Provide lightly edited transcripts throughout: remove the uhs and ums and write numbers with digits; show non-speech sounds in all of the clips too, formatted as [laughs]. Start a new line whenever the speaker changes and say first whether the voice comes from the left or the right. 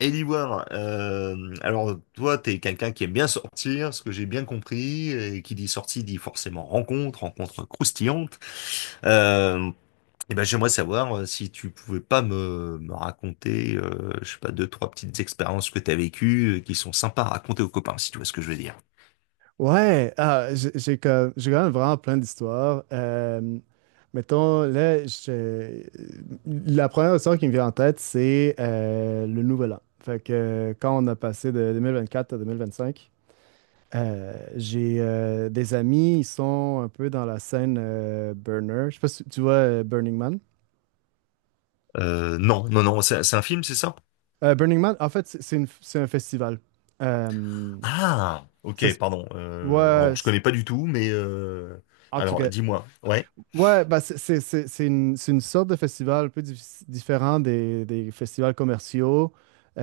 left: Eliwar, alors toi, t'es quelqu'un qui aime bien sortir, ce que j'ai bien compris, et qui dit sortie dit forcément rencontre, rencontre croustillante. Euh, et ben j'aimerais savoir si tu pouvais pas me raconter, je sais pas, deux, trois petites expériences que t'as vécues, qui sont sympas à raconter aux copains, si tu vois ce que je veux dire.
right: Ouais, ah, j'ai quand même vraiment plein d'histoires. Mettons, là, la première histoire qui me vient en tête, c'est le Nouvel An. Fait que quand on a passé de 2024 à 2025, j'ai des amis, ils sont un peu dans la scène Burner. Je sais pas si tu vois Burning Man.
left: Non, non, non, c'est un film, c'est ça?
right: Burning Man, en fait, c'est un festival. Euh,
left: Ah,
right: ça
left: ok,
right: se-
left: pardon.
right: ouais,
left: Alors, je connais pas du tout, mais
right: en tout
left: alors
right: cas.
left: dis-moi. Ouais.
right: Ouais, bah c'est une sorte de festival un peu différent des festivals commerciaux.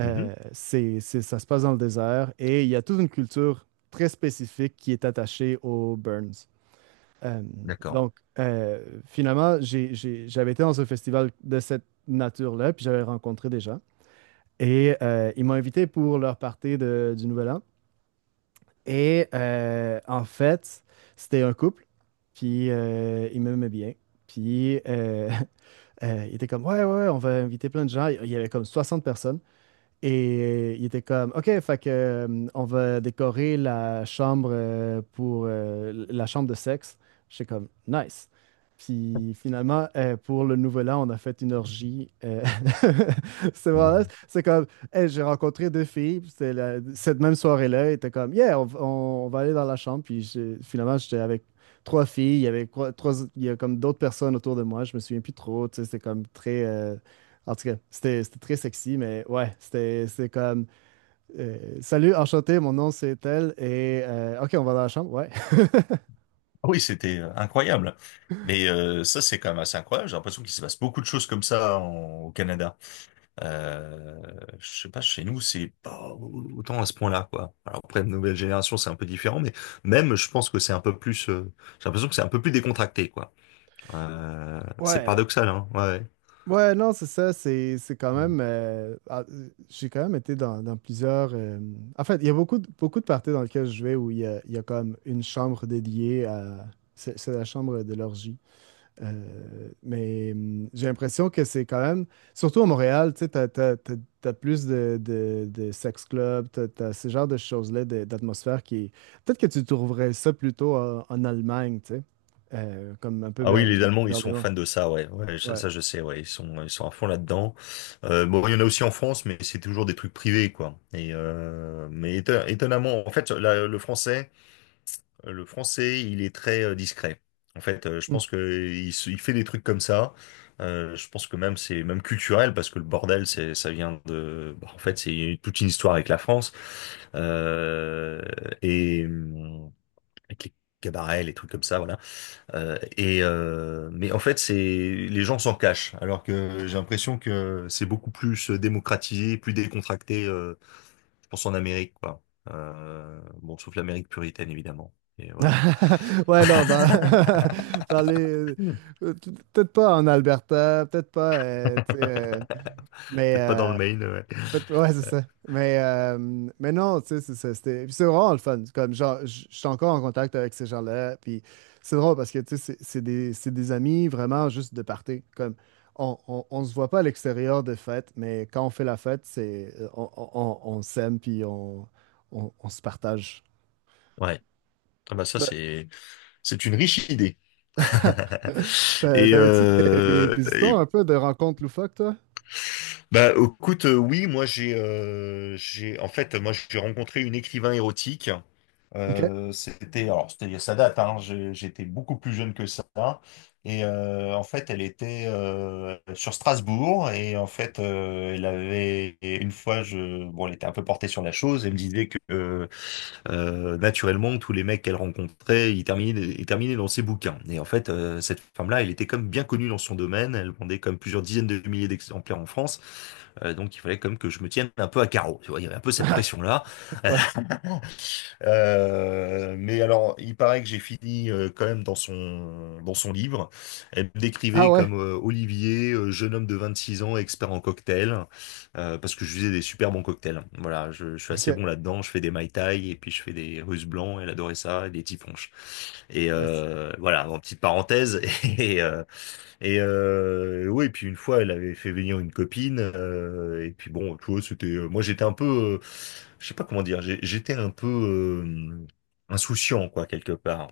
left: Mhm,
right: c'est, c'est- Ça se passe dans le désert et il y a toute une culture très spécifique qui est attachée aux burns. Euh,
left: d'accord.
right: donc, finalement, j'avais été dans un festival de cette nature-là, puis j'avais rencontré des gens. Et ils m'ont invité pour leur party du Nouvel An. Et en fait, c'était un couple, puis ils m'aimaient bien. Puis, [laughs] Il était comme, ouais, ouais, ouais, on va inviter plein de gens. Il y avait comme 60 personnes. Et il était comme, OK, fait que, on va décorer la chambre pour la chambre de sexe. J'étais comme, nice. Puis finalement, pour le nouvel an, on a fait une orgie. [laughs] C'est vraiment nice. C'est comme, hey, j'ai rencontré deux filles. Puis c'est cette même soirée-là, il était comme, yeah, on va aller dans la chambre. Puis finalement, j'étais avec trois filles. Il y avait trois, il y a comme d'autres personnes autour de moi. Je me souviens plus trop. Tu sais, c'est comme très. Euh, en tout cas, c'était très sexy, mais ouais, c'était comme Salut, enchanté, mon nom c'est tel et OK, on va dans la chambre. Ouais. [laughs]
left: Ah oui, c'était incroyable. Mais ça, c'est quand même assez incroyable. J'ai l'impression qu'il se passe beaucoup de choses comme ça au Canada. Euh, je sais pas, chez nous, c'est pas autant à ce point-là, quoi. Alors après, de nouvelle génération, c'est un peu différent, mais même, je pense que c'est un peu plus. J'ai l'impression que c'est un peu plus décontracté, quoi. C'est
right: Ouais.
left: paradoxal, hein. Ouais.
right: Ouais, non, c'est ça, c'est quand même ah, j'ai quand même été dans plusieurs en fait, il y a beaucoup de parties dans lesquelles je vais où il y a comme une chambre dédiée à. C'est la chambre de l'orgie. Mais j'ai l'impression que c'est quand même, surtout à Montréal, tu sais, t'as plus de sex clubs, t'as ce genre de choses-là, d'atmosphère qui. Peut-être que tu trouverais ça plutôt en Allemagne, tu sais, comme un peu
left: Ah oui,
right: Berlin,
left: les Allemands, ils sont
right: berlinois.
left: fans de ça, ouais. Ouais, ça,
right: Ouais.
left: ça, je sais, ouais. Ils sont à fond là-dedans. Bon, il y en a aussi en France, mais c'est toujours des trucs privés, quoi. Et mais étonnamment, en fait, le français, il est très discret. En fait, je
right: Hmm.
left: pense que il fait des trucs comme ça. Je pense que même c'est même culturel parce que le bordel, c'est, ça vient de. Bah, en fait, c'est toute une histoire avec la France euh, et hum, avec les cabarets, les trucs comme ça. Voilà. Mais en fait, c'est les gens s'en cachent, alors que j'ai l'impression que c'est beaucoup plus démocratisé, plus décontracté, je pense en Amérique, quoi. Bon, sauf l'Amérique puritaine, évidemment. Et voilà.
right: [laughs] Ouais, non, [laughs] dans les.
left: [laughs]
right: Peut-être pas en Alberta, peut-être pas, tu sais, euh, mais.
left: Peut-être pas dans le Maine, ouais.
right: Ouais, c'est ça. Mais non, tu sais, c'est ça. C'était, puis c'est vraiment le fun. Comme, genre, je suis encore en contact avec ces gens-là. Puis c'est drôle parce que, tu sais, c'est des amis vraiment juste de party. Comme, on se voit pas à l'extérieur de fête, mais quand on fait la fête, c'est, on s'aime, puis on se partage.
left: Ouais. Ah bah ça,
right: Ouais.
left: c'est une riche idée. [laughs]
right: [laughs]
left: Et,
right: T'avais-tu des, des- des histoires un peu de rencontres loufoques, toi?
left: bah, écoute, oui, moi j'ai, en fait, moi j'ai rencontré une écrivain érotique.
right: OK.
left: C'était, alors c'était, ça date, hein, j'étais beaucoup plus jeune que ça. Et en fait, elle était sur Strasbourg et en fait, elle avait et une fois, bon, elle était un peu portée sur la chose. Elle me disait que naturellement, tous les mecs qu'elle rencontrait, ils terminaient dans ses bouquins. Et en fait, cette femme-là, elle était comme bien connue dans son domaine. Elle vendait comme plusieurs dizaines de milliers d'exemplaires en France. Donc, il fallait comme que je me tienne un peu à carreau. Tu vois, il y avait un peu cette
right: [laughs]
left: pression-là.
right: Ouais.
left: Mais alors, il paraît que j'ai fini quand même dans son livre. Elle me
right: Ah
left: décrivait
right: ouais?
left: comme Olivier, jeune homme de 26 ans, expert en cocktail parce que je faisais des super bons cocktails. Voilà, je suis assez
right: OK.
left: bon là-dedans. Je fais des Mai Tai et puis je fais des Russes blancs. Elle adorait ça et des typhonches. Et
right: Nice.
left: voilà, en petite parenthèse. [laughs] Et, euh, oui, et puis une fois, elle avait fait venir une copine. Et puis bon, tu vois, c'était. Moi, j'étais un peu, je sais pas comment dire. J'étais un peu insouciant, quoi, quelque part.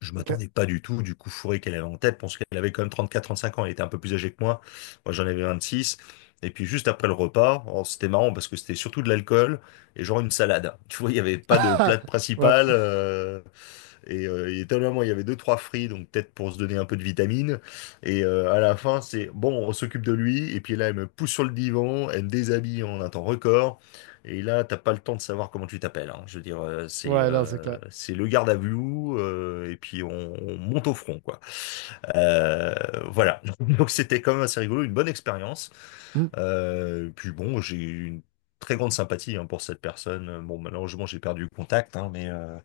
left: Je
right: OK.
left: m'attendais pas du tout du coup fourré qu'elle avait en tête. Je pense qu'elle avait quand même 34, 35 ans. Elle était un peu plus âgée que moi. Moi, j'en avais 26. Et puis juste après le repas, oh, c'était marrant parce que c'était surtout de l'alcool et genre une salade. Tu vois, il n'y avait pas de plat
right: [laughs] Ouais.
left: principal. Et étonnamment, il y avait deux, trois fris, donc peut-être pour se donner un peu de vitamine. Et à la fin, c'est bon, on s'occupe de lui. Et puis là, elle me pousse sur le divan, elle me déshabille en un temps record. Et là, t'as pas le temps de savoir comment tu t'appelles, hein. Je veux dire, c'est
right: Ouais, non, c'est
left: euh,
right: clair.
left: c'est le garde à vue et puis on monte au front, quoi. Euh, voilà. [laughs] Donc c'était quand même assez rigolo, une bonne expérience.
right: Mmh,
left: Puis bon, j'ai eu une très grande sympathie hein, pour cette personne. Bon, malheureusement, j'ai perdu le contact, hein, mais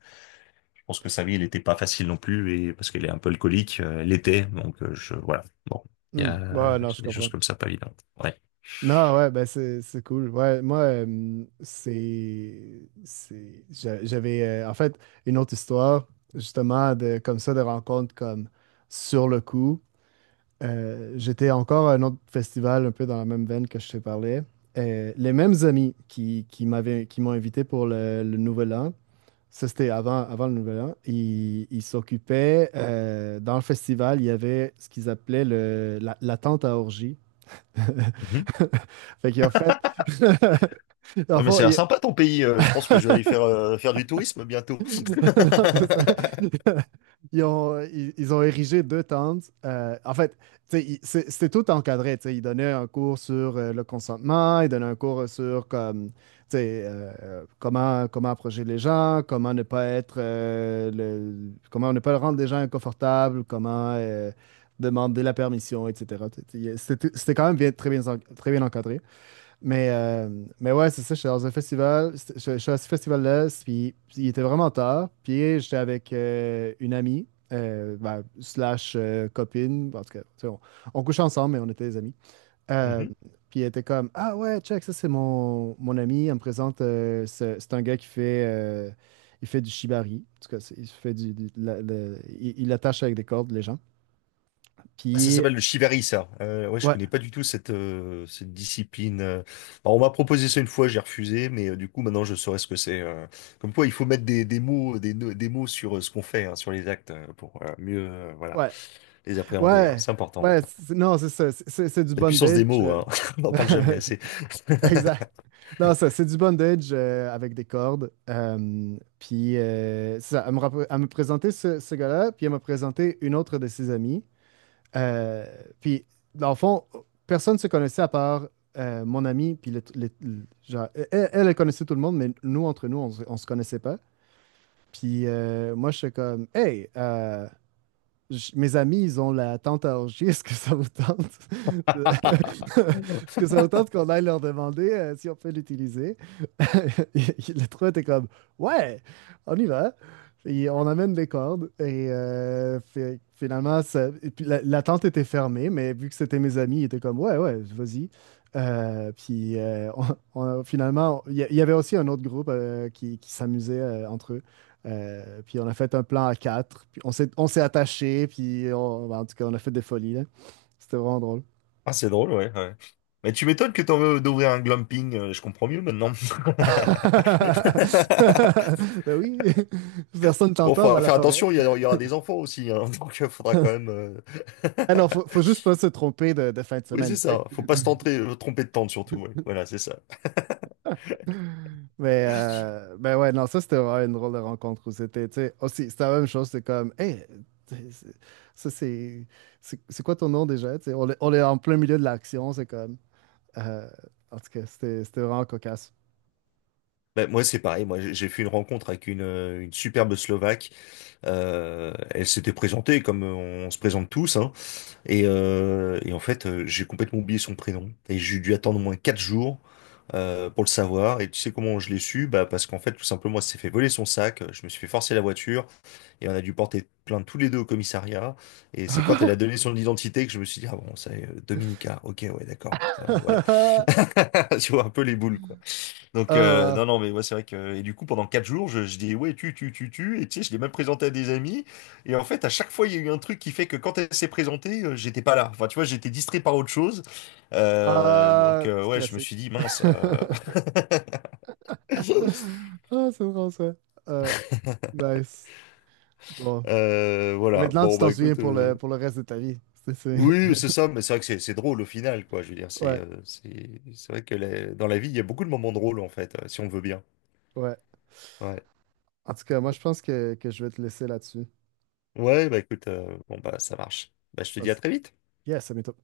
left: je pense que sa vie, elle n'était pas facile non plus, et parce qu'elle est un peu alcoolique, elle l'était, donc je voilà. Bon, il y
right: mmh. Ouais,
left: a
right: non, je
left: des choses
right: comprends.
left: comme ça pas évidentes. Ouais.
right: Non, ouais, ben c'est cool. Ouais, moi, J'avais en fait une autre histoire, justement, de, comme ça, de rencontres comme sur le coup. J'étais encore à un autre festival, un peu dans la même veine que je te parlais. Les mêmes amis qui m'ont invité pour le Nouvel An, ça c'était avant, avant le Nouvel An, ils s'occupaient, dans le festival, il y avait ce qu'ils appelaient la tente à orgie.
left: Mhm.
right: [laughs] Fait qu'ils fait. [laughs] Dans le
left: Ouais, mais
right: fond,
left: ça a l'air
right: ils.
left: sympa ton pays. Je pense que je vais aller faire, faire du tourisme
right: [laughs]
left: bientôt.
right: Non, c'est ça. [laughs]
left: [laughs]
right: Ils ont érigé deux tentes. En fait, tu sais, c'était tout encadré. Tu sais. Ils donnaient un cours sur le consentement, ils donnaient un cours sur comme, tu sais, comment approcher les gens, comment ne pas être, comment ne pas rendre les gens inconfortables, comment demander la permission, etc. Tu sais, c'était quand même très bien, très bien encadré. Mais, euh, mais ouais, c'est ça, j'étais dans un festival, je suis à ce festival-là, puis il était vraiment tard, puis j'étais avec une amie, ben, slash copine, en tout cas, tu sais, on couchait ensemble, mais on était des amis. Euh,
left: Mhm.
right: Puis elle était comme, ah ouais, check, ça c'est mon ami, elle me présente, c'est un gars qui fait, il fait du shibari, en tout cas, il fait il attache avec des cordes les gens.
left: Ah, ça
right: Puis,
left: s'appelle le shibari, ça. Ouais, je
right: ouais,
left: connais pas du tout cette, cette discipline. Alors, on m'a proposé ça une fois, j'ai refusé, mais du coup, maintenant, je saurais ce que c'est. Comme quoi, il faut mettre des mots, sur ce qu'on fait, hein, sur les actes, pour mieux, voilà,
right: ouais,
left: les appréhender, hein.
right: ouais,
left: C'est important.
right: ouais, non, c'est ça. C'est du
left: La puissance des
right: bondage.
left: mots, hein. [laughs] On n'en parle jamais assez.
right: [laughs] Exact.
left: [laughs]
right: Non, ça, c'est du bondage avec des cordes. Puis, c'est ça, elle me présentait ce gars-là, puis elle m'a présenté une autre de ses amies. Euh, Puis, dans le fond, personne ne se connaissait à part mon ami. Puis, genre, elle connaissait tout le monde, mais nous, entre nous, on se connaissait pas. Puis, moi, je suis comme, hey, mes amis, ils ont la tente à orgie. Est-ce que ça vous tente? de- [laughs] Est-ce que ça vous tente qu'on aille leur demander si on peut l'utiliser? [laughs] Et- Les trois étaient comme, ouais, on y va. Et on amène des cordes. Et finalement, et puis la tente était fermée, mais vu que c'était mes amis, ils étaient comme, ouais, ouais, vas-y. Puis finalement, il y avait aussi un autre groupe qui s'amusait entre eux. Puis on a fait un plan à quatre. Puis on s'est attaché, puis ben, en tout cas, on a fait des folies, là. C'était vraiment drôle.
left: Ah, c'est drôle, ouais, ouais. Mais tu m'étonnes que t'en veux d'ouvrir un glamping, je comprends mieux maintenant. [laughs]
right: [laughs] Ben oui, [laughs] personne
left: Bon,
right: t'entend
left: faut
right: dans la
left: faire
right: forêt.
left: attention, il y aura des enfants aussi, hein, [laughs] donc il faudra quand
right: [laughs]
left: même...
right: Ah non,
left: [laughs]
right: faut juste pas se tromper de fin de
left: Oui, c'est
right: semaine, tu sais.
left: ça, faut pas se tenter, tromper de tente surtout, ouais. Voilà, c'est ça.
right: Mais ben ouais, non, ça c'était vraiment une drôle de rencontre où c'était, tu sais, aussi, c'était la même chose, c'est comme, hey, tu sais, ça c'est, c'est quoi ton nom déjà? Tu sais, on est en plein milieu de l'action, c'est comme, euh, en tout cas, c'était vraiment cocasse.
left: Ben, moi, c'est pareil, moi, j'ai fait une rencontre avec une superbe Slovaque. Elle s'était présentée comme on se présente tous, hein. Et en fait, j'ai complètement oublié son prénom. Et j'ai dû attendre au moins 4 jours pour le savoir. Et tu sais comment je l'ai su? Bah, parce qu'en fait, tout simplement, elle s'est fait voler son sac. Je me suis fait forcer la voiture. Et on a dû porter plainte tous les deux au commissariat. Et c'est quand elle a
right: [laughs]
left: donné son identité que je me suis dit, ah bon, c'est Dominica. Ok, ouais, d'accord. Voilà.
right: [laughs]
left: [laughs] Tu vois, un peu les boules, quoi. Donc
right: Ah,
left: non
right: ah,
left: non mais ouais c'est vrai que et du coup pendant 4 jours je dis ouais tu et tu sais je l'ai même présenté à des amis et en fait à chaque fois il y a eu un truc qui fait que quand elle s'est présentée j'étais pas là enfin tu vois j'étais distrait par autre chose. Donc
right: ah,
left: ouais je me suis
right: classique.
left: dit mince
right: [laughs] Ah, c'est drôle ça. Ah, nice. Bon.
left: [laughs]
right: Et
left: voilà
right: maintenant, tu
left: bon
right: t'en
left: bah
right: souviens
left: écoute
right: pour le reste de ta vie. C'est, c'est-
left: oui c'est
right: [laughs]
left: ça mais c'est vrai que c'est drôle au final quoi je veux dire c'est
right: Ouais,
left: euh, c'est c'est vrai que dans la vie il y a beaucoup de moments drôles en fait si on le veut bien.
right: ouais.
left: Ouais.
right: En tout cas, moi, je pense que je vais te laisser là-dessus.
left: Ouais, bah écoute bon bah ça marche, bah je
right: Je
left: te dis à
right: pense.
left: très vite.
right: Yes, ça m'étonne.